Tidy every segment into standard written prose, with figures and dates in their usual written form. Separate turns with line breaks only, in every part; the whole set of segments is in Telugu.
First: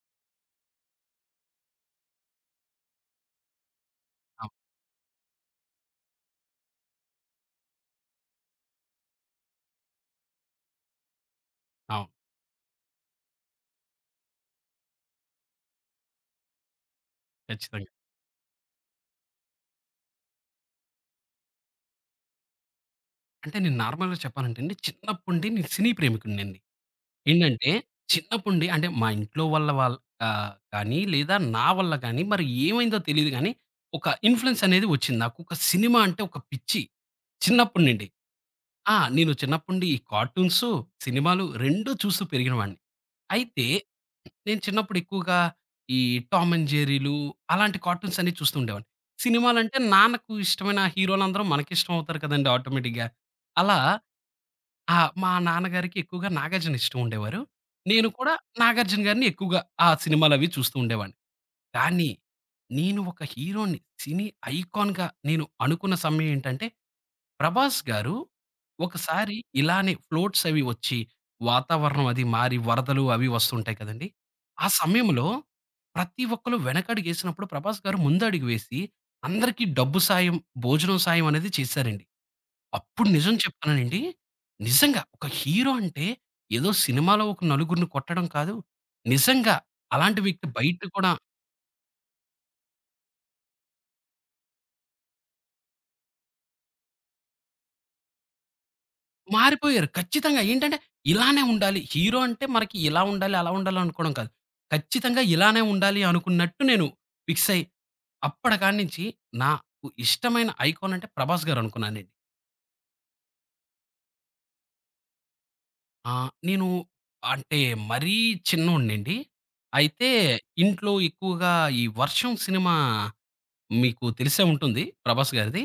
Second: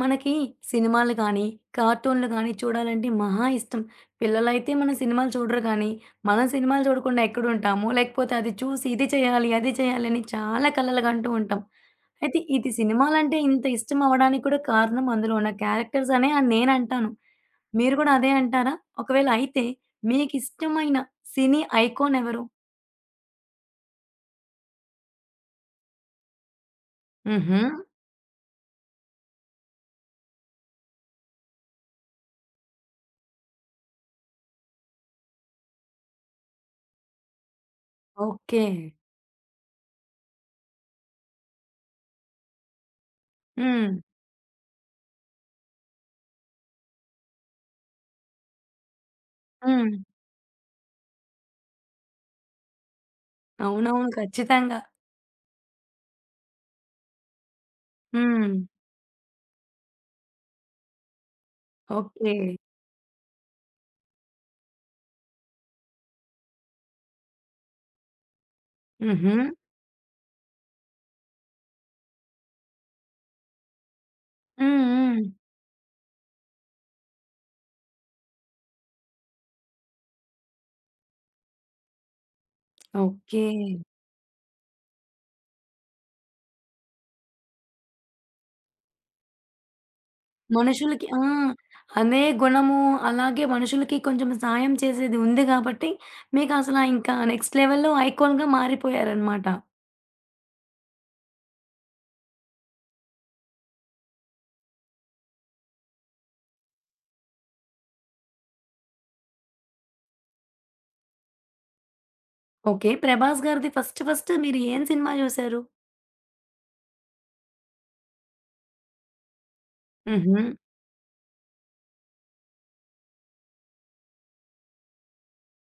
మనకి సినిమాలు కానీ, కార్టూన్‌లు కానీ చూడాలంటే మహా ఇష్టం.
అవును.
పిల్లలైతే మన సినిమాలు చూడరు కానీ, మనం సినిమాలు చూడకుండా ఎక్కడుంటాము? లేకపోతే అది చూసి ఇది చేయాలి, అది చేయాలి అని చాలా కలలు కంటూ ఉంటాం.
అవును.
అయితే ఇది సినిమాలంటే ఇంత ఇష్టం అవ్వడానికి కూడా కారణం అందులో ఉన్న క్యారెక్టర్స్ అనే అని నేనంటాను.
ఖచ్చితంగా.
మీరు కూడా అదే అంటారా? ఒకవేళ అయితే మీకిష్టమైన సినీ ఐకాన్ ఎవరు?
అంటే నేను నార్మల్‌గా చెప్పాలంటే అండి, చిన్నప్పటి నేను సినీ ప్రేమికుడినండి.
హుహు.
ఏంటంటే, చిన్నప్పటి అంటే మా ఇంట్లో వాళ్ళ వాళ్ళ కానీ లేదా నా వల్ల కానీ మరి ఏమైందో తెలీదు గానీ, ఒక ఇన్‌ఫ్లూయెన్స్ అనేది వచ్చింది. నాకు ఒక సినిమా అంటే ఒక పిచ్చి చిన్నప్పటి నుండి.
ఓకే.
నేను చిన్నప్పటి ఈ కార్టూన్సు, సినిమాలు 2 చూస్తూ పెరిగినవాడిని. అయితే
హ్మ్.
నేను చిన్నప్పుడు ఎక్కువగా ఈ టామ్ అండ్ జెర్రీలు అలాంటి కార్టూన్స్ అన్నీ చూస్తూ ఉండేవాడిని. సినిమాలంటే
హ్మ్.
నాన్నకు ఇష్టమైన హీరోలందరూ మనకిష్టం అవుతారు కదండీ ఆటోమేటిక్‌గా. అలా
అవునవును. ఖచ్చితంగా.
ఆ! మా నాన్నగారికి ఎక్కువగా 'నాగార్జున' ఇష్టం ఉండేవారు. నేను కూడా
హ్మ్.
'నాగార్జున' గారిని ఎక్కువగా ఆ సినిమాలవి చూస్తూ ఉండేవాడిని. కానీ
ఓకే.
నేను ఒక హీరోని, సినీ ఐకాన్‌గా నేను అనుకున్న సమయం ఏంటంటే ప్రభాస్ గారు
హుహు.
ఒకసారి ఇలానే ఫ్లోట్స్ అవి వచ్చి, వాతావరణం అది మారి వరదలు అవి వస్తుంటాయి కదండీ! ఆ
హ్మ్. హ్మ్.
సమయంలో ప్రతి ఒక్కళ్ళు వెనకడుగేసినప్పుడు ప్రభాస్ గారు ముందడుగు వేసి అందరికీ డబ్బు సాయం, భోజనం సాయం అనేది చేశారండి. అప్పుడు నిజం
ఓకే.
చెప్తానండి, నిజంగా ఒక హీరో అంటే ఏదో సినిమాలో ఒక నలుగురిని కొట్టడం కాదు. నిజంగా అలాంటి వ్యక్తి బయట
మనుషులకి
కూడా
ఆ! అదే గుణము, అలాగే మనుషులకి కొంచెం సాయం చేసేది ఉంది గాబట్టి, మీకసలా ఇంకా నెక్స్ట్ లెవెల్‌లో ఐకాన్‌గా మారిపోయారనమాట.
మారిపోయారు. ఖచ్చితంగా. ఏంటంటే ఇలానే ఉండాలి. హీరో అంటే మనకి ఇలా ఉండాలి, అలా ఉండాలి అనుకోవడం కాదు. ఖచ్చితంగా ఇలానే ఉండాలి అనుకున్నట్టు నేను ఫిక్స్ అయ్యి, అప్పటికాడి నుంచి నాకు ఇష్టమైన ఐకాన్ అంటే 'ప్రభాస్' గారు అనుకున్నానండి.
ఓకే. 'ప్రభాస్' గారిది ఫస్ట్ ఫస్ట్ మీరు ఏం సినిమా జూసారు?
నేను అంటే మరీ చిన్నోడినండి. అయితే
హుహు.
ఇంట్లో ఎక్కువగా ఈ 'వర్షం' సినిమా మీకు తెలిసే ఉంటుంది 'ప్రభాస్' గారిది.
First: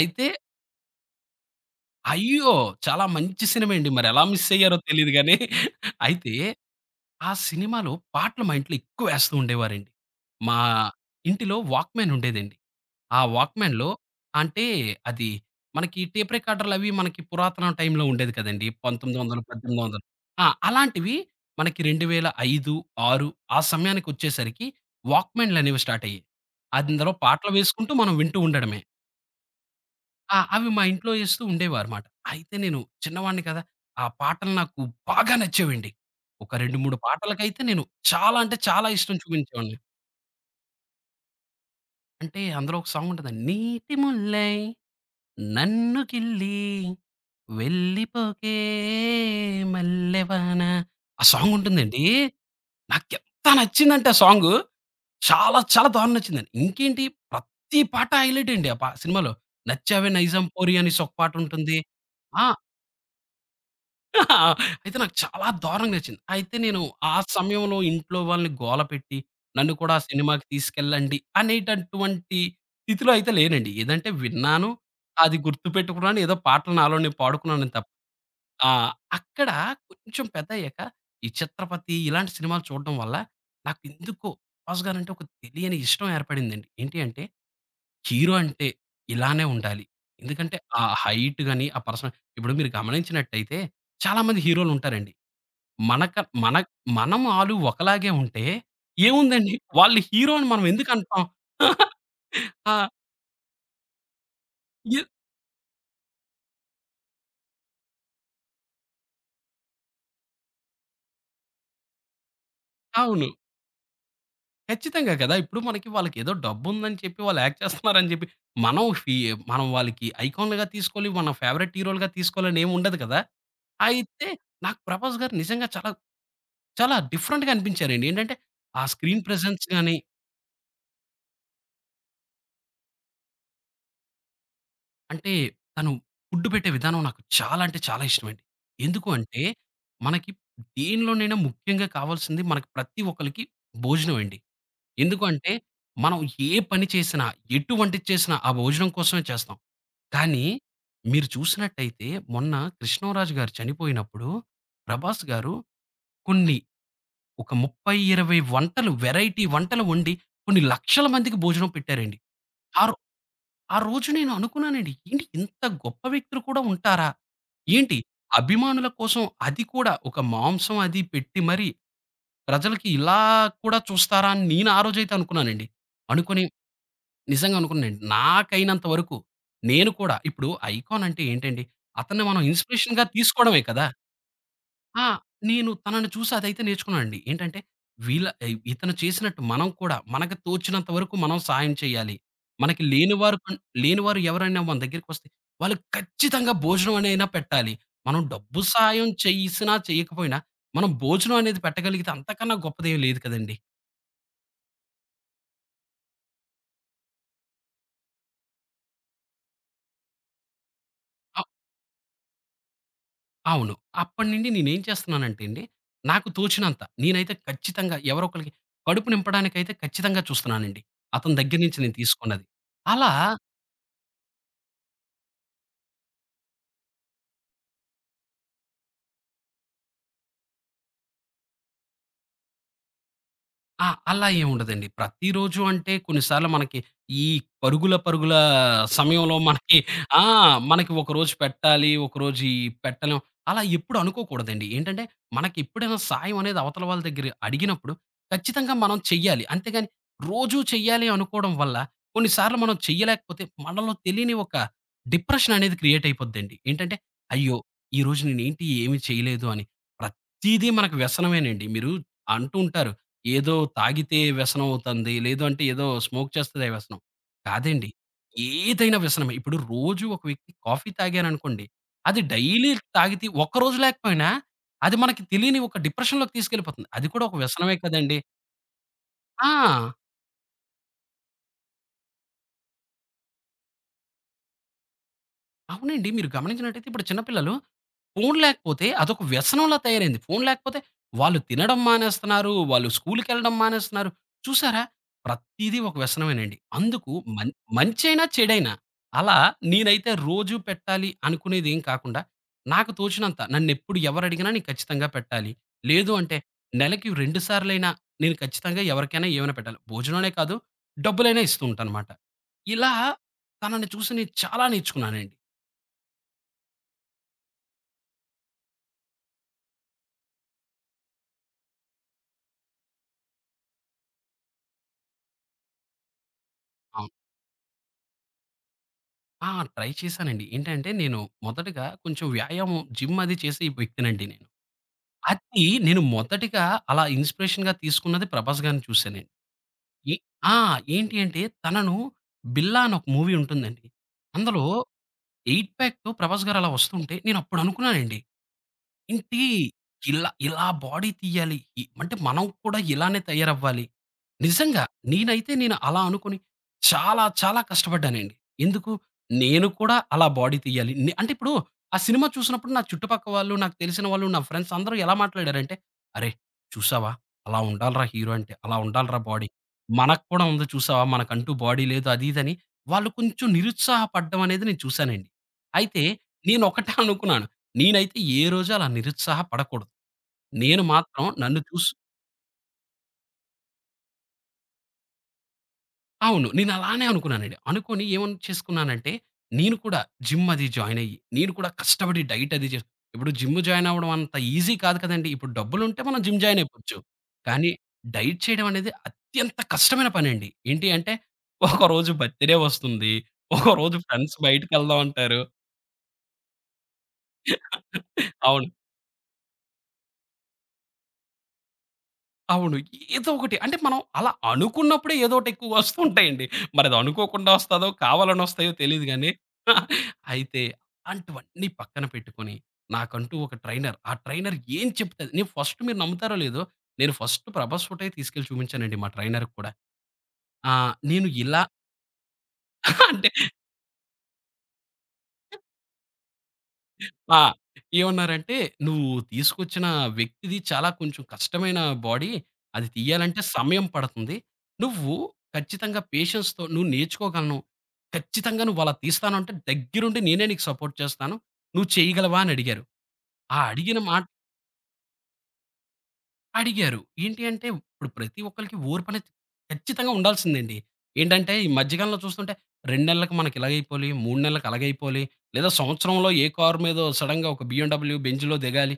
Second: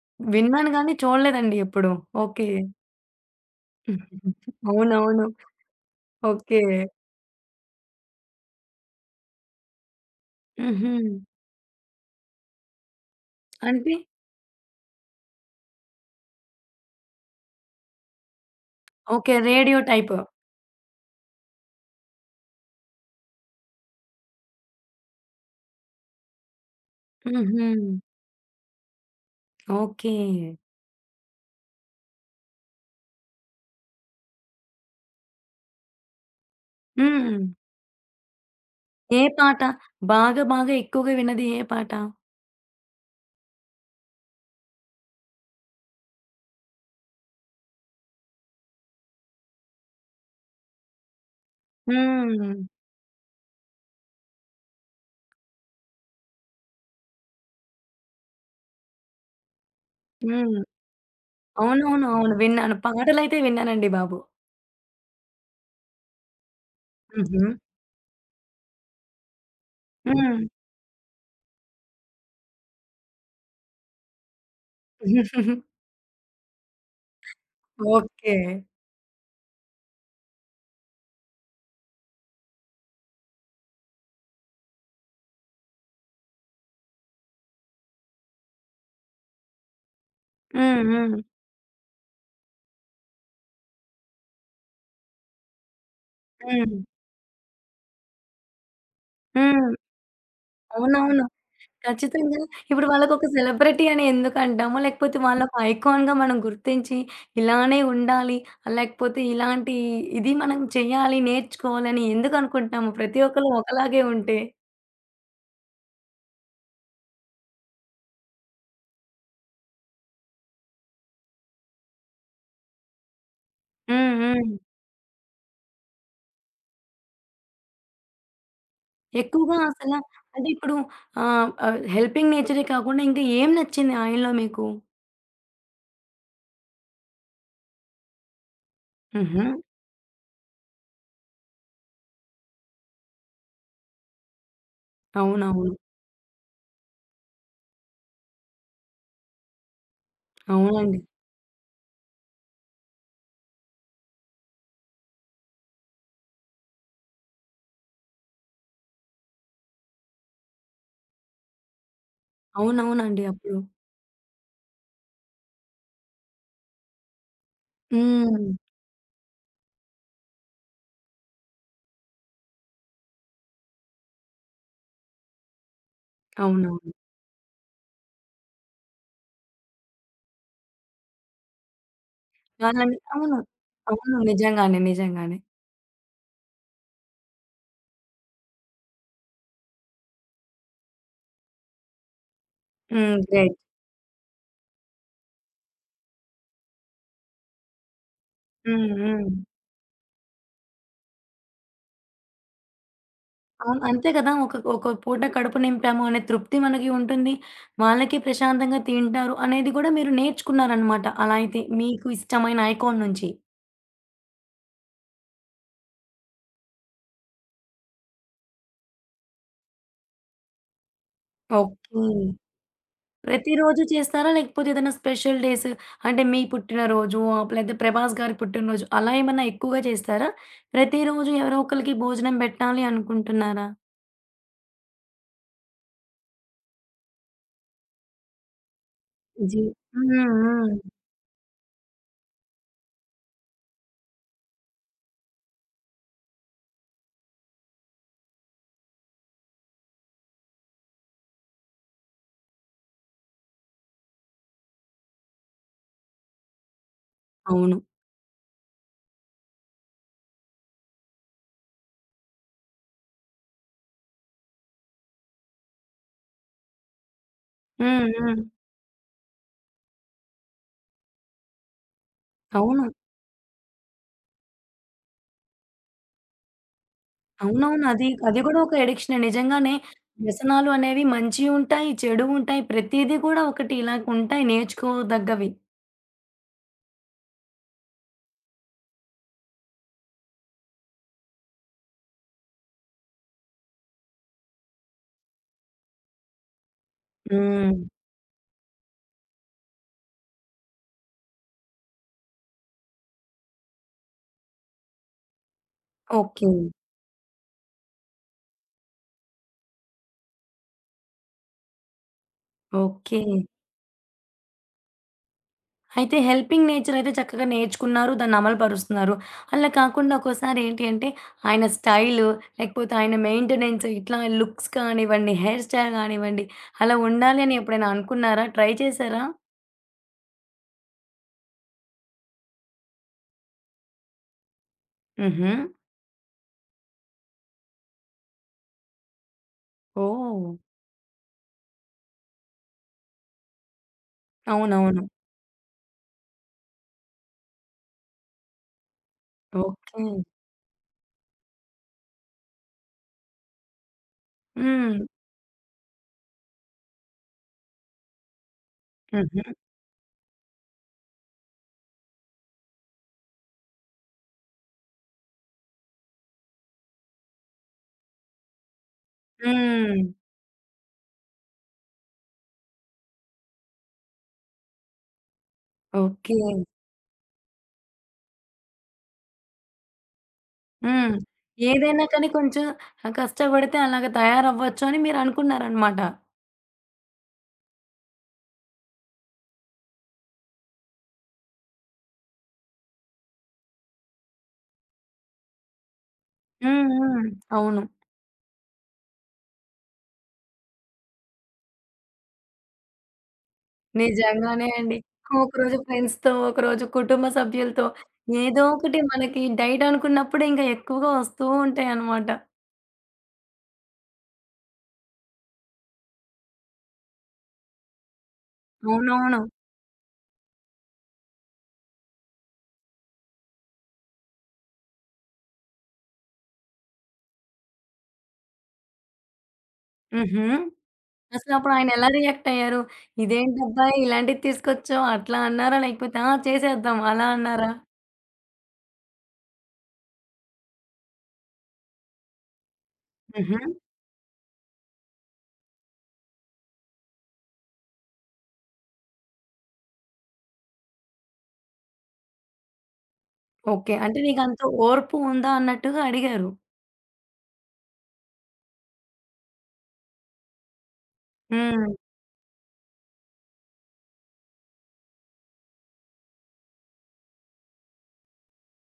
అయితే
విన్నాను గానీ చూడలేదండి ఎప్పుడు. ఓకే.
అయ్యో! చాలా మంచి సినిమా అండి. మరెలా మిస్ అయ్యారో తెలీదు
అవునవును.
గానీ అయితే
ఓకే.
ఆ సినిమాలో పాటలు మా ఇంట్లో ఎక్కువ వేస్తూ ఉండేవారండి. మా
హుహు.
ఇంటిలో వాక్‌మ్యాన్ ఉండేదండి. ఆ వాక్‌మ్యాన్‌లో
అంటే
అంటే అది మనకి టేప్ రికార్డర్‌లవి మనకి పురాతన టైంలో ఉండేది కదండీ!
ఓకే.
1900,
radio
1800
type.
అలాంటివి మనకి 2005, 6 ఆ సమయానికొచ్చేసరికి వాక్‌మ్యాన్‌లనేవి స్టార్ట్ అయ్యాయి. అందులో పాటలు
హుహు.
వేసుకుంటూ మనం వింటూ ఉండడమే.
ఓకే.
అవి మా ఇంట్లో ఏస్తూ ఉండేవారుమాట. అయితే నేను చిన్నవాడిని కదా! ఆ పాటలు నాకు బాగా నచ్చేవండి. ఒక 2, 3
హ్మ్.
పాటలకైతే నేను చాలా అంటే చాలా ఇష్టం
ఏ పాట
చూపించేవాడిని.
బాగా బాగా ఎక్కువగా విన్నది ఏ పాట?
అంటే అందులో ఒక సాంగ్ ఉంటదండి. నీటి ముల్లై నన్ను గిల్లి వెళ్ళిపోకే మల్లెవాన ఆ సాంగ్ ఉంటుందండి.
హ్మ్.
నాకెంత నచ్చిందంటే ఆ సాంగు చాలా చాలా దారుణంగా నచ్చిందండి. ఇంకేంటి ప్రతి పాట హైలైట్ అండి ఆ పా సినిమాలో. 'నచ్చావే నైజాం
హ్మ్.
పోరి' అనేసి ఒక పాట ఉంటుంది.
అవునవును. అవును.
ఆ!
విన్నాను. పాటలైతే విన్నానండి బాబు.
ఆ! అయితే నాకు చాలా దారుణంగా నచ్చింది. అయితే నేను ఆ
హుహు.
సమయంలో ఇంట్లో వాళ్ళని గోలపెట్టి, నన్ను కూడా ఆ
హ్మ్.
సినిమాకి తీసుకెళ్ళండి అనేటటువంటి స్థితిలో అయితే లేనండి. ఏదంటే విన్నాను, అది గుర్తుపెట్టుకున్నాను, ఏదో పాటలు నాలో నేను పాడుకున్నాను తప్ప.
ఓకే.
ఆ! అక్కడ కొంచెం పెద్దయ్యాక ఈ 'ఛత్రపతి' ఇలాంటి సినిమాలు చూడడం వల్ల నాకెందుకో 'ప్రభాస్' గారంటే ఒక తెలియని ఇష్టం ఏర్పడిందండి. ఏంటి అంటే హీరో అంటే ఇలానే ఉండాలి. ఎందుకంటే
హ్మ్.
ఆ
హ్మ్.
హైట్ గాని, ఆ పర్సనా ఇప్పుడు మీరు గమనించినట్టయితే చాలామంది హీరోలుంటారండి. మనక మన
హ్మ్.
మనం ఆలు ఒకలాగే ఉంటే ఏముందండి
హ్మ్.
వాళ్ళు హీరో అని మనం ఎందుకు అంటాం?
అవునవును. ఖచ్చితంగా.
ఆ!
ఇప్పుడు వాళ్ళకొక సెలబ్రిటీ అని ఎందుకంటామో,
ఎ
లేకపోతే వాళ్ళొక ఐకాన్‌గా మనం గుర్తించి, ఇలానే ఉండాలి, లేకపోతే ఇలాంటి ఇది మనం చేయాలి, నేర్చుకోవాలని ఎందుకనుకుంటాము? ప్రతి
అవును.
ఒక్కళ్ళు ఒకలాగే ఉంటే.
ఖచ్చితంగా కదా! ఇప్పుడు మనకి వాళ్ళకేదో డబ్బుందని చెప్పి వాళ్ళు యాక్ట్ చేస్తున్నారని చెప్పి మనం ఫి మనం వాళ్ళకి ఐకాన్‌లుగా తీసుకోవాలి, మన ఫేవరెట్ హీరోలుగా తీసుకోవాలని ఏముండదు కదా!
హ్మ్.
అయితే
హ్మ్.
నాకు 'ప్రభాస్' గారు నిజంగా చాలా చాలా డిఫరెంట్‌గా అనిపించారండి. ఏంటంటే, ఆ స్క్రీన్
ఎక్కువగా
ప్రెజెన్స్
అసల
గాని,
అంటే ఇప్పుడు ఆహ్, ఆహ్, హెల్పింగ్ నేచరే కాకుండా ఇంకా ఏం నచ్చింది ఆయనలో మీకు?
అంటే తను ఫుడ్ పెట్టే విధానం నాకు చాలా అంటే చాలా ఇష్టమండి. ఎందుకు అంటే,
హుహు.
మనకి దేనిలోనైనా ముఖ్యంగా కావాల్సింది మనకి ప్రతి ఒక్కళ్ళకి భోజనం అండి. ఎందుకు అంటే,
అవునవును.
మనం ఏ పని చేసినా, ఎటు వంటిది చేసినా ఆ భోజనం కోసమే చేస్తాం. కానీ,
అవునండి.
మీరు చూసినట్టయితే మొన్న 'కృష్ణంరాజు' గారు చనిపోయినప్పుడు 'ప్రభాస్' గారు కొన్ని ఒక 30, 20 వంటలు వెరైటీ వంటలు వండి కొన్ని లక్షల మందికి భోజనం పెట్టారండి. ఆ రో
అవునవునండి. అప్పుడు
ఆ రోజు నేను అనుకున్నానండి. ఏంటి ఇంత గొప్ప వ్యక్తులు కూడా ఉంటారా? ఏంటి
హ్మ్.
అభిమానుల కోసం అది కూడా ఒక మాంసం అది పెట్టి మరి ప్రజలకి ఇలా కూడా చూస్తారా అని నేను ఆ రోజైతే అనుకున్నానండి. అనుకుని
అవునవును.
నిజంగా అనుకున్నానండి. నాకైనంత వరకు నేను కూడా ఇప్పుడు ఐకాన్ అంటే ఏంటండి? అతన్ని మనం
వాళ్ళని
ఇన్స్‌పిరేషన్‌గా
అవును.
తీసుకోవడమే కదా!
అవును. నిజంగానే.
ఆ!
నిజంగానే.
నేను తనని చూసి అదైతే నేర్చుకున్నానండి. ఏంటంటే వీళ్ళ ఇతను చేసినట్టు మనం కూడా మనకు తోచినంత వరకు మనం సాయం చేయాలి. మనకి
హ్మ్.
లేనివారు
గ్రేట్.
కన్ లేనివారు ఎవరైనా మన దగ్గరికొస్తే వాళ్ళకి ఖచ్చితంగా భోజనం అనైనా పెట్టాలి. మనం డబ్బు
హ్మ్.
సాయం
హ్మ్.
చేసినా చేయకపోయినా మనం భోజనం అనేది పెట్టగలిగితే అంతకన్నా గొప్పదేం లేదు కదండీ!
అవును. అంతే కదా! ఒక ఒక పూట కడుపు నింపాము అనే తృప్తి మనకి ఉంటుంది. వాళ్ళకి ప్రశాంతంగా తింటారు అనేది కూడా మీరు నేర్చుకున్నారనమాట. అలా
అవ్
అయితే మీకు ఇష్టమైన ఐకాన్ నుంచి.
అవును. అప్పటినుండి నేనేం చేస్తున్నానంటే అండి, నాకు తోచినంత నేనైతే ఖచ్చితంగా ఎవరో ఒకళ్ళకి కడుపు నింపడానికైతే ఖచ్చితంగా చూస్తున్నానండి. అతని దగ్గర నుంచి నేను
ఓకే.
తీసుకున్నది. అలా
ప్రతిరోజు చేస్తారా? లేకపోతే ఏదైనా స్పెషల్ డేస్ అంటే మీ పుట్టినరోజు లేతే ప్రభాస్ గారి పుట్టినరోజు అలా ఏమన్నా ఎక్కువగా చేస్తారా? ప్రతిరోజు ఎవరో ఒకళ్ళకి భోజనం పెట్టాలి అనుకుంటున్నారా?
అలా ఏముండదండి. ప్రతిరోజు అంటే కొన్నిసార్లు మనకి ఈ పరుగుల, పరుగుల సమయంలో
జీ
మనకి
హ్మ్.
ఆ!
హ్మ్.
మనకి ఒకరోజు పెట్టాలి, ఒకరోజు ఈ పెట్టలేం. అలా ఎప్పుడు అనుకోకూడదండి. ఏంటంటే మనకి ఎప్పుడైనా సాయం అనేది అవతల వాళ్ళ దగ్గర అడిగినప్పుడు ఖచ్చితంగా మనం చెయ్యాలి. అంతేగాని రోజూ చెయ్యాలి అనుకోవడం వల్ల కొన్నిసార్లు మనం చెయ్యలేకపోతే మనలో తెలియని ఒక డిప్రెషన్ అనేది క్రియేట్ అయిపోద్దండి. ఏంటంటే అయ్యో!
అవును.
ఈరోజు నేనేంటి ఏమి చేయలేదు అని. ప్రతీదీ మనకు వ్యసనమేనండి. మీరు అంటూ ఉంటారు. ఏదో తాగితే వ్యసనం అవుతుంది. లేదు అంటే ఏదో స్మోక్ చేస్తదే వ్యసనం. కాదండి.
హ్మ్. హ్మ్.
ఏదైనా వ్యసనమే. ఇప్పుడు రోజు ఒక వ్యక్తి కాఫీ తాగారనుకోండి. అది డైలీ
అవును.
తాగితే ఒక్కరోజు లేకపోయినా అది మనకి తెలియని ఒక డిప్రెషన్‌లోకి తీసుకెళ్ళిపోతుంది. అది కూడా ఒక వ్యసనమే
అవునవును. అది
కదండీ!
అది కూడా ఒక ఎడిక్షనే. నిజంగానే
ఆ!
వ్యసనాలు అనేవి మంచియి ఉంటాయి, చెడు ఉంటాయి. ప్రతీది కూడా ఒకటి ఇలాగ ఉంటాయి నేర్చుకోదగ్గవి.
అవునండి. మీరు గమనించినట్టయితే ఇప్పుడు చిన్న పిల్లలు ఫోను లేకపోతే అదొక వ్యసనంలా తయారైంది. ఫోను లేకపోతే వాళ్ళు తినడం మానేస్తున్నారు. వాళ్ళు స్కూలుకెళ్ళడం మానేస్తున్నారు. చూసారా? ప్రతీదీ ఒక వ్యసనమేనండి. అందుకు మం
హ్మ్.
మంచైనా, చెడైనా అలా నేనైతే రోజూ పెట్టాలి అనుకునేదేం కాకుండా, నాకు తోచినంత నన్నెప్పుడు ఎవరడిగినా నేను ఖచ్చితంగా పెట్టాలి. లేదు అంటే
ఓకే.
నెలకి 2 సార్లైనా నేను ఖచ్చితంగా ఎవరికైనా ఏమైనా పెట్టాలి. భోజనమనే కాదు, డబ్బులైనా ఇస్తూ ఉంటానమాట. ఇలా
ఓకే.
తనని చూసి నేను చాలా నేర్చుకున్నానండి.
అయితే హెల్పింగ్ నేచర్ అయితే చక్కగా నేర్చుకున్నారు. దాన్ని అమలు పరుస్తున్నారు. అలా కాకుండా ఒక్కోసారి ఏంటి అంటే ఆయన స్టైలు, లేకపోతే ఆయన మెయింటెనెన్స్ ఇట్లా లుక్స్ కానివ్వండి, హెయిర్ స్టైల్ కానివ్వండి, అలా ఉండాలి అని ఎప్పుడైనా అనుకున్నారా? ట్రై చేశారా?
ట్రై చేశానండి. ఏంటంటే నేను మొదటగా కొంచెం వ్యాయామం జిమ్ అది చేసే వ్యక్తినండి నేను.
హుహు.
అది నేను మొదటిగా అలా ఇన్‌స్పిరేషన్‌గా తీసుకున్నది 'ప్రభాస్' గారిని చూసానండి. ఎ
ఓహ్!
ఆ! ఏంటి అంటే తనను 'బిల్లా' అని ఒక మూవీ ఉంటుందండి. అందులో
అవునవును.
8 ప్యాక్‌తో 'ప్రభాస్' గారు అలా వస్తుంటే నేనప్పుడు అనుకున్నానండి. ఏంటి
ఓకే.
ఇలా ఇలా బాడీ తీయాలి. అంటే మనం కూడా ఇలానే తయారవ్వాలి. నిజంగా
హ్మ్.
నేనైతే నేను అలా అనుకుని చాలా చాలా కష్టపడ్డానండి. ఎందుకు
హుహు.
నేను కూడా అలా బాడీ తీయాలి. అంటే ఇప్పుడు ఆ సినిమా చూసినప్పుడు నా చుట్టుపక్క వాళ్ళు, నాకు తెలిసిన వాళ్ళు, నా ఫ్రెండ్స్ అందరూ ఎలా మాట్లాడారంటే, "అరే! చూసావా అలా ఉండాలిరా హీరో అంటే. అలా ఉండాలిరా బాడీ.
హ్మ్.
మనకు కూడా ఉంది చూసావా మనకంటూ బాడీ లేదు." అది ఇది అని వాళ్ళు కొంచెం నిరుత్సాహపడ్డం అనేది నేను చూశానండి. అయితే
ఓకే.
నేను ఒకటే అనుకున్నాను. నేనైతే ఏ రోజు అలా నిరుత్సాహపడకూడదు. నేను
హ్మ్.
మాత్రం నన్ను చూసి
ఏదైనా కానీ కొంచెం కష్టపడితే అలాగ తయారవ్వచ్చు అని మీరు అనుకున్నారనమాట.
అవును. నేనలానే అనుకున్నానండి. అనుకోని ఏమని చేసుకున్నానంటే, నేను కూడా జిమ్ అది జాయిన్ అయ్యి, నేను కూడా కష్టపడి డైట్ అది చేసి ఇప్పుడు జిమ్ జాయిన్ అవ్వడం అంత ఈజీ కాదు కదండీ! ఇప్పుడు డబ్బులుంటే మనం జిమ్ జాయిన్
హ్మ్.
అయిపోవచ్చు.
హ్మ్.
కానీ
అవును.
డైట్ చేయడం అనేది అత్యంత కష్టమైన పనండి. ఏంటి అంటే, ఒకరోజు బర్త్‌డే వస్తుంది. ఒకరోజు ఫ్రెండ్స్
నిజంగానే అండి.
బయటికెళ్దాం అంటారు.
ఒకరోజు ఫ్రెండ్స్‌తో, ఒకరోజు కుటుంబ సభ్యులతో ఏదో
అవును.
ఒకటి మనకి డైట్ అనుకున్నప్పుడే ఇంకా ఎక్కువగా వస్తూ ఉంటాయన్నమాట.
అవును. ఏదో ఒకటి. అంటే మనం అలా అనుకున్నప్పుడే ఏదోటి ఎక్కువ వస్తుంటాయండి. మరది అనుకోకుండా వస్తదో, కావాలని వస్తాయో తెలీదు గానీ.
అవునవును.
అయితే అలాంటివన్నీ పక్కన పెట్టుకొని, నాకంటూ ఒక ట్రైనర్. ఆ ట్రైనర్ ఏం చెప్తే అది నేను ఫస్ట్ మీరు నమ్ముతారో లేదో, నేను ఫస్ట్ 'ప్రభాస్' ఫోటోయే తీసుకెళ్ళి చూపించానండి మా ట్రైనర్‌కి కూడా.
హుహు.
నేను ఇలా
అసలప్పుడు ఆయన ఎలా రియాక్ట్ అయ్యారు?
అంటే
ఇదేంటబ్బాయి ఇలాంటివి తీసుకొచ్చావు అట్లా అన్నారా? లేకపోతే ఆ! చేసేద్దాం అలా
ఆ!
అన్నారా?
ఏమన్నారంటే, "నువ్వు తీసుకొచ్చిన వ్యక్తిది చాలా కొంచెం కష్టమైన బాడీ. అది తీయాలంటే
హుహు.
సమయం పడుతుంది. నువ్వు ఖచ్చితంగా పేషెన్స్‌తో నువ్వు నేర్చుకోగలను. ఖచ్చితంగా నువ్వు అలా తీస్తాను అంటే దగ్గరుండి నేనే నీకు సపోర్ట్ చేస్తాను. నువ్వు చేయగలవా?" అని అడిగారు. ఆ
ఓకే.
అడిగిన
అంటే
మాట
నీకంత ఓర్పు ఉందా అన్నట్టుగా అడిగారు.
అడిగారు. ఏంటి అంటే, ఇప్పుడు ప్రతి ఒక్కళ్ళకి ఓర్పనేది ఖచ్చితంగా ఉండాల్సిందండి. ఏంటంటే, ఈ
హ్మ్.
మధ్యకాలంలో చూస్తుంటే 2 నెలలకి మనకి ఇలాగైపోవాలి, 3 నెలలకి అలాగైపోవాలి, లేదా సంవత్సరంలో ఏ కారు మీదో సడెన్‌గా ఒక బీఎండబ్ల్యూ, బెంజ్‌లో దిగాలి.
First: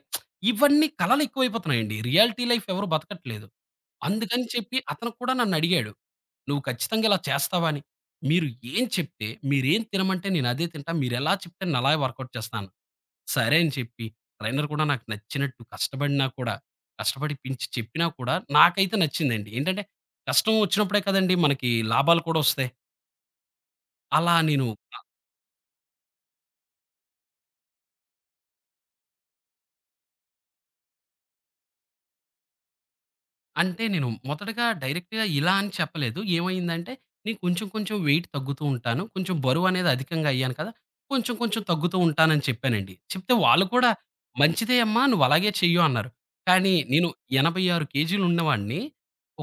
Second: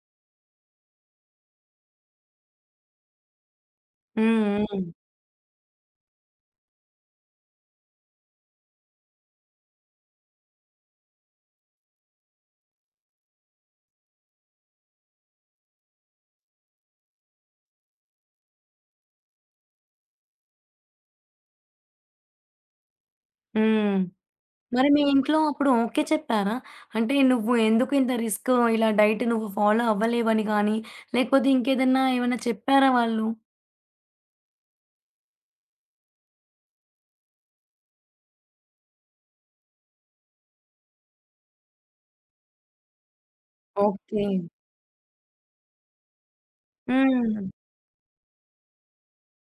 ఇవన్నీ కలలు ఎక్కువైపోతున్నాయండి. రియాలిటీ లైఫ్ ఎవరు బతకట్లేదు. అందుకని
హ్మ్.
చెప్పి
హ్మ్.
అతను కూడా నన్నడిగాడు. "నువ్వు ఖచ్చితంగా ఇలా చేస్తావా" అని. "మీరు ఏం చెప్తే, మీరేం తినమంటే నేనదే తింటా. మీరెలా చెప్తే నేనలాగే వర్కౌట్ చేస్తాను." సరే అని చెప్పి ట్రైనర్ కూడా నాకు నచ్చినట్టు కష్టపడినా కూడా, కష్టపడి పెంచి చెప్పినా కూడా నాకైతే నచ్చిందండి. ఏంటంటే, కష్టం వచ్చినప్పుడే కదండీ మనకి లాభాలు కూడా ఒస్తాయి.
హ్మ్.
అలా నేను
మరి మీ ఇంట్లో అప్పుడు ఓకే చెప్పారా? అంటే నువ్వు ఎందుకు ఇంత రిస్క్ ఇలా డైట్ నువ్వు ఫాలో అవ్వలేవని గాని, లేకపోతే ఇంకేదన్నా ఏమన్నా చెప్పారా వాళ్ళు?
అంటే నేను మొదటగా డైరెక్ట్‌గా ఇలా అని చెప్పలేదు. ఏమైందంటే నేను కొంచెం కొంచెం వెయిట్ తగ్గుతూ ఉంటాను. కొంచెం బరువనేది అధికంగా అయ్యాను కదా! కొంచెం కొంచెం తగ్గుతూ ఉంటానని చెప్పానండి. చెప్తే వాళ్ళు కూడా
ఓకే.
"మంచిదే అమ్మా! నువ్వు అలాగే చెయ్యు" అన్నారు. కానీ నేను
హ్మ్.
86 కేజీలు ఉన్నవాడిని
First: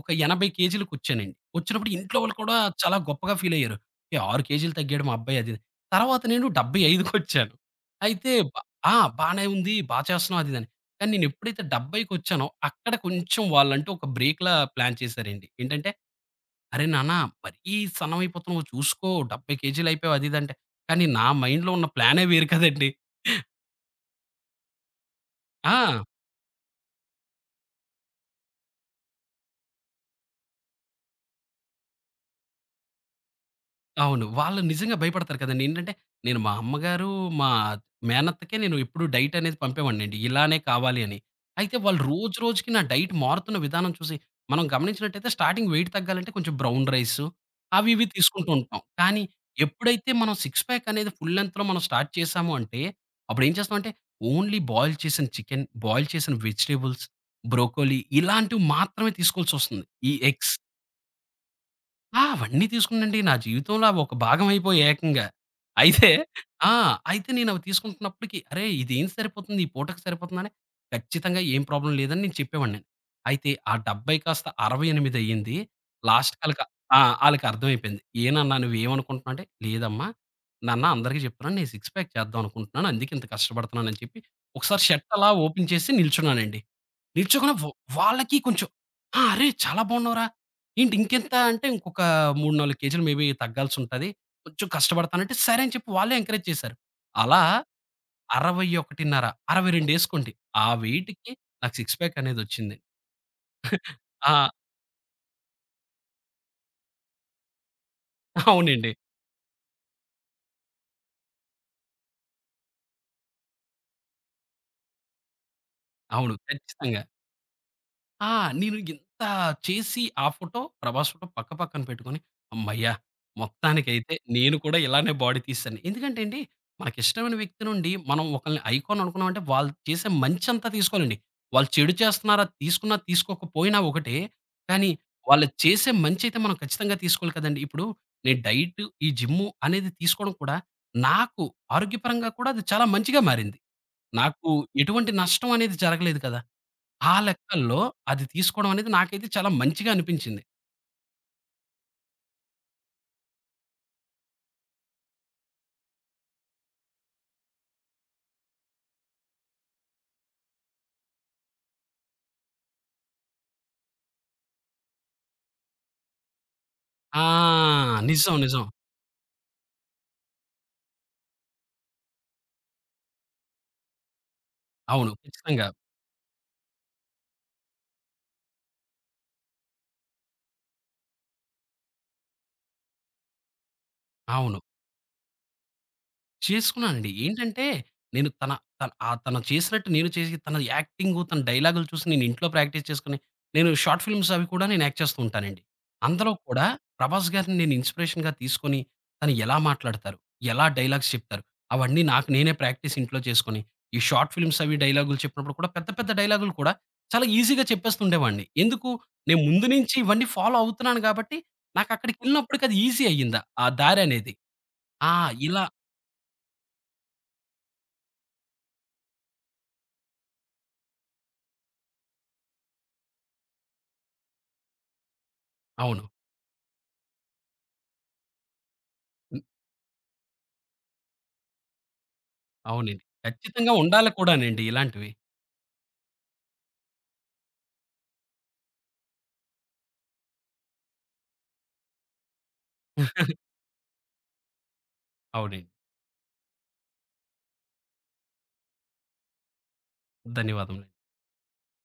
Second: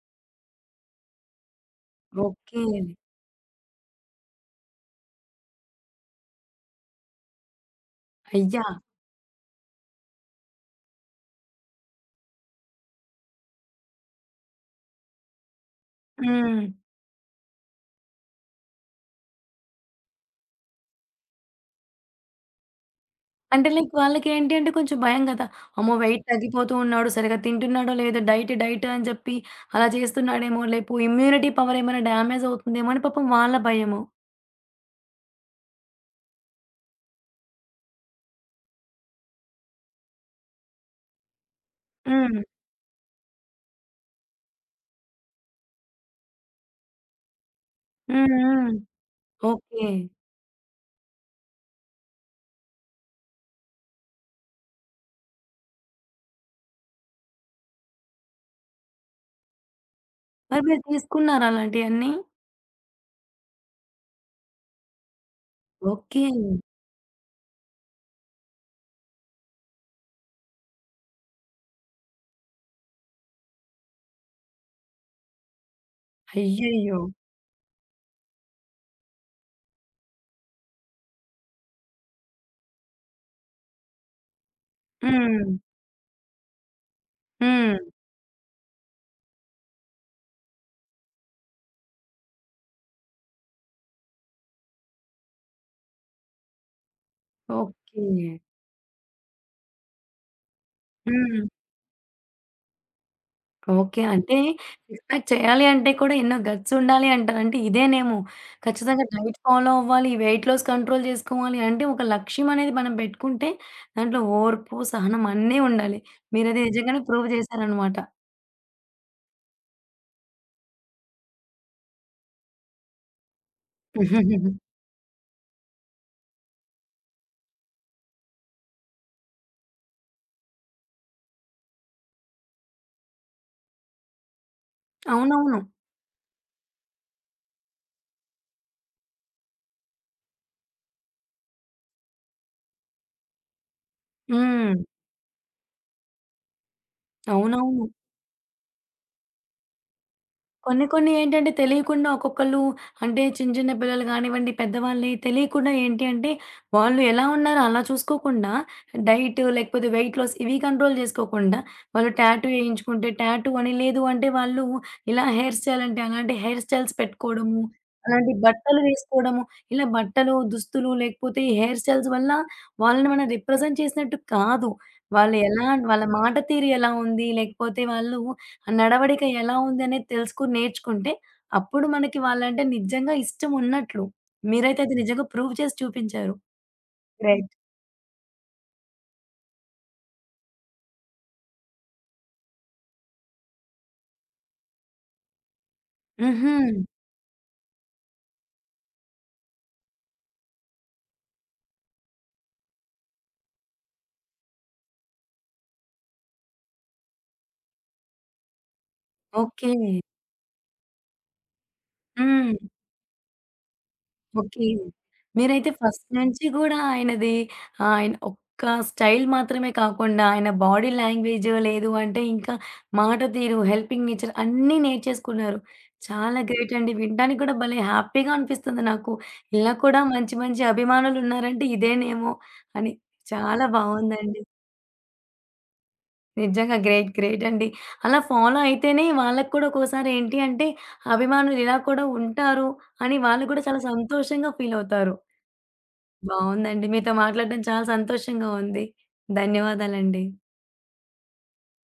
ఒక 80 కేజీలకొచ్చానండి. వచ్చినప్పుడు ఇంట్లో వాళ్ళు కూడా
ఓకే.
చాలా గొప్పగా ఫీల్ అయ్యారు. "ఏ 6 కేజీలు తగ్గాడు మా అబ్బాయి" అది ఇది. తర్వాత నేను 75కొచ్చాను. అయితే బ
అయ్యా!
ఆ! బానే ఉంది. బా చేస్తున్నావు అది ఇదని. కానీ నేనెప్పుడైతే 70కొచ్చానో, అక్కడ కొంచెం వాళ్ళంటూ ఒక బ్రేక్‌లా ప్లాన్ చేశారండి. ఏంటంటే,
హ్మ్.
"అరే నాన్న! మరీ సన్నమైపోతున్నావు చూసుకో 70 కేజీలయిపోయావు" అది ఇది అంటే, కానీ నా మైండ్‌లో ఉన్న ప్లానే వేరు కదండీ.
అంటే లైక్ వాళ్ళకేంటి అంటే కొంచెం భయం గదా!
ఆ!
అమ్మో! వెయిట్ తగ్గిపోతూ ఉన్నాడు. సరిగ్గా తింటున్నాడో లేదో డైట్ డైట్ అని చెప్పి అలా చేస్తున్నాడేమో, లేపు ఇమ్యూనిటీ పవర్ ఏమైనా డ్యామేజ్ అవుతుందేమో అని పాపం వాళ్ళ భయము.
అవును. వాళ్ళు నిజంగా భయపడతారు కదండీ! ఏంటంటే, నేను మా అమ్మగారు, మా మేనత్తకే నేను ఎప్పుడు డైట్ అనేది పంపేవాడినండి. ఇలానే కావాలి అని. అయితే వాళ్ళు రోజు
హ్మ్.
రోజుకి నా డైట్ మారుతున్న విధానం చూసి మనం గమనించినట్టయితే స్టార్టింగ్ వెయిట్ తగ్గాలంటే కొంచెం బ్రౌన్ రైసు అవి ఇవి
హ్మ్.
తీసుకుంటూ
హ్మ్.
ఉంటాం. కానీ
ఓకే.
ఎప్పుడైతే మనం సిక్స్ ప్యాక్ అనేది ఫుల్ లెంగ్త్‌లో మనం స్టార్ట్ చేశాము అంటే, అప్పుడేం చేస్తామంటే ఓన్లీ బాయిల్ చేసిన చికెన్, బాయిల్ చేసిన వెజిటబుల్స్, బ్రోకోలీ ఇలాంటివి మాత్రమే తీసుకోవాల్సొస్తుంది. ఈ ఎగ్స్
మరి మీరు తీసుకున్నారా అలాంటియన్నీ?
అవన్నీ తీసుకున్నానండి. నా జీవితంలో అవొక భాగమైపోయాయి ఏకంగా. అయితే
ఓకే.
ఆ! అయితే నేనవి తీసుకుంటున్నప్పటికి, అరేయ్! ఇదేం సరిపోతుంది, ఈ పూటకి సరిపోతుందని ఖచ్చితంగా ఏం ప్రాబ్లమ్ లేదని నేను చెప్పేవాడిని. అయితే ఆ 70 కాస్త 68 అయ్యింది. లాస్ట్‌కి ఆళ్ళకి
అయ్యయ్యో!
ఆ! ఆళ్ళకి అర్థమైపోయింది. "ఏ నాన్న నువ్వేమనుకుంటున్నావు" అంటే, "లేదమ్మా, నాన్న అందరికీ చెప్తున్నాను నేను సిక్స్ ప్యాక్ చేద్దాం అనుకుంటున్నాను. అందుకే ఇంత కష్టపడుతున్నాను" అని చెప్పి, ఒకసారి షర్ట్ అలా
హ్మ్.
ఓపెన్ చేసి నిల్చున్నానండి. నిల్చోగానే వ
హ్మ్.
వాళ్ళకి కొంచెం "ఆ! అరే! చాలా బాగున్నావురా! ఏంటి ఇంకెంత" అంటే ఇంకొక 3, 4 కేజీలు మేబీ తగ్గాల్సుంటది. కొంచెం కష్టపడతానంటే, సరే అని చెప్పి వాళ్ళే ఎంకరేజ్ చేశారు. అలా
ఓకే.
61.5, 62 ఏసుకోండి. ఆ వెయిట్‌కి
హ్మ్.
నాకు సిక్స్ ప్యాక్ అనేదొచ్చింది.
ఓకే. అంటే
ఆ!
సిక్స్ ప్యాక్ చేయాలి అంటే కూడా ఎన్నో గట్స్ ఉండాలి అంటారు. అంటే ఇదేనేమో
అవునండి.
ఖచ్చితంగా డైట్ ఫాలో అవ్వాలి, వెయిట్ లాస్ కంట్రోల్ చేసుకోవాలి అంటే ఒక లక్ష్యం అనేది మనం పెట్టుకుంటే దాంట్లో ఓర్పు, సహనం అన్నీ ఉండాలి.
అవును.
మీరది
ఖచ్చితంగా.
నిజంగానే ప్రూవ్ చేశారనమాట.
ఆ! నేను ఇంత చేసి ఆ ఫోటో, ప్రభాస్ ఫోటో పక్క పక్కన పెట్టుకొని, హమ్మయ్య! మొత్తానికైతే నేను కూడా ఇలానే బాడీ తీసేసాను. ఎందుకంటే అండి, మనకిష్టమైన వ్యక్తి నుండి మనం ఒకళ్ళని ఐకాన్ అనుకున్నామంటే, వాళ్ళు చేసే మంచంతా తీసుకోవాలండి. వాళ్ళు చెడు చేస్తున్నారా తీసుకున్నా, తీసుకోకపోయినా ఒకటే. కానీ వాళ్ళు
అవునవును.
చేసే మంచయితే మనం ఖచ్చితంగా తీసుకోవాలి కదండీ! ఇప్పుడు నేను డైట్, ఈ జిమ్ము అనేది తీసుకోవడం కూడా నాకు ఆరోగ్యపరంగా కూడా అది చాలా మంచిగా మారింది. నాకు
హ్మ్.
ఎటువంటి నష్టం అనేది జరగలేదు కదా! ఆ లెక్కల్లో
అవునవును.
అది తీసుకోవడం అనేది నాకైతే చాలా మంచిగా అనిపించింది.
కొన్ని కొన్ని ఏంటంటే తెలియకుండా ఒక్కొక్కళ్ళు అంటే చిన్న చిన్న పిల్లలు కానివ్వండి, పెద్దవాళ్ళే తెలియకుండా ఏంటి అంటే వాళ్ళు ఎలా ఉన్నారో అలా చూసుకోకుండా డైట్ లేకపోతే వెయిట్ లాస్ ఇవి కంట్రోల్ చేసుకోకుండా వాళ్ళు టాటూ ఏయించుకుంటే టాటూ అని, లేదు అంటే వాళ్ళు ఇలా హెయిర్ స్టైల్ అంటే అలాంటి హెయిర్ స్టైల్స్
ఆ!
పెట్టుకోవడము, అలాంటి
నిజం. నిజం.
బట్టలు వేసుకోవడము, ఇలా బట్టలు, దుస్తులు లేకపోతే ఈ హెయిర్ స్టైల్స్ వల్ల వాళ్ళని మనం రిప్రజెంట్ చేసినట్టు కాదు.
అవును.
వాళ్ళు ఎలా
ఖచ్చితంగా.
వాళ్ళ మాట తీరు ఎలా ఉంది లేకపోతే వాళ్ళు నడవడిక ఎలా ఉందనేది తెలుసుకొని నేర్చుకుంటే, అప్పుడు మనకి వాళ్ళంటే నిజంగా ఇష్టం ఉన్నట్లు.
అవును.
మీరైతే అది నిజంగా ప్రూవ్ చేసి చూపించారు.
చేసుకున్నానండి.
గ్రేట్.
ఏంటంటే, నేను తన తన ఆహ్, తను చేసినట్టు నేను చేసి, తన యాక్టింగు, తన డైలాగులు చూసి నేను ఇంట్లో ప్రాక్టీస్ చేసుకొని, నేను షార్ట్ ఫిల్మ్స్ అవి కూడా నేను యాక్ట్ చేస్తూ ఉంటానండి. అందులో
హుహు.
కూడా 'ప్రభాస్' గారిని నేను ఇన్‌స్పిరేషన్‌గా తీసుకొని, తను ఎలా మాట్లాడతారు? ఎలా డైలాగ్స్ చెప్తారు? అవన్నీ నాకు నేనే ప్రాక్టీస్ ఇంట్లో చేసుకొని, ఈ షార్ట్ ఫిల్మ్స్ అవి డైలాగులు చెప్పినప్పుడు కూడా పెద్ద పెద్ద డైలాగులు కూడా చాలా ఈజీగా చెప్పేస్తుండేవాడిని. ఎందుకు? నేను ముందు
ఓకే.
నుంచి ఇవన్నీ ఫాలో అవుతున్నాను కాబట్టి,
హ్మ్.
నాకక్కడికెళ్ళినప్పటికి అది ఈజీ అయ్యిందా ఆ దారనేది.
ఓకే.
ఆ! ఇలా
మీరైతే ఫస్ట్ నుంచి గూడా ఆయనది ఆయన ఒక్క స్టైల్ మాత్రమే కాకుండా, ఆయన బాడీ లాంగ్వేజ్ లేదు అంటే, ఇంకా మాట తీరు, హెల్పింగ్ నేచర్ అన్నీ నేర్చేసుకున్నారు.
అవును.
చాలా గ్రేట్ అండి. వినడానికి కూడా భలే హ్యాపీగా అనిపిస్తుంది నాకు. ఇలా కూడా మంచి మంచి అభిమానులున్నారంటే ఇదేనేమో అని.
అవునండి.
చాలా
ఖచ్చితంగా ఉండాలి
బావుందండి.
కూడానండి ఇలాంటివి.
నిజంగా గ్రేట్, గ్రేట్ అండి. అలా ఫాలో అయితేనే వాళ్ళకి కూడా ఒక్కోసారి ఏంటి అంటే, అభిమానులు ఇలా కూడా ఉంటారు అని వాళ్ళు కూడా చాలా సంతోషంగా ఫీలవుతారు.
అవునండి.
బావుందండి. మీతో మాట్లాడడం చాలా సంతోషంగా ఉంది. ధన్యవాదాలండి.
ధన్యవాదములు.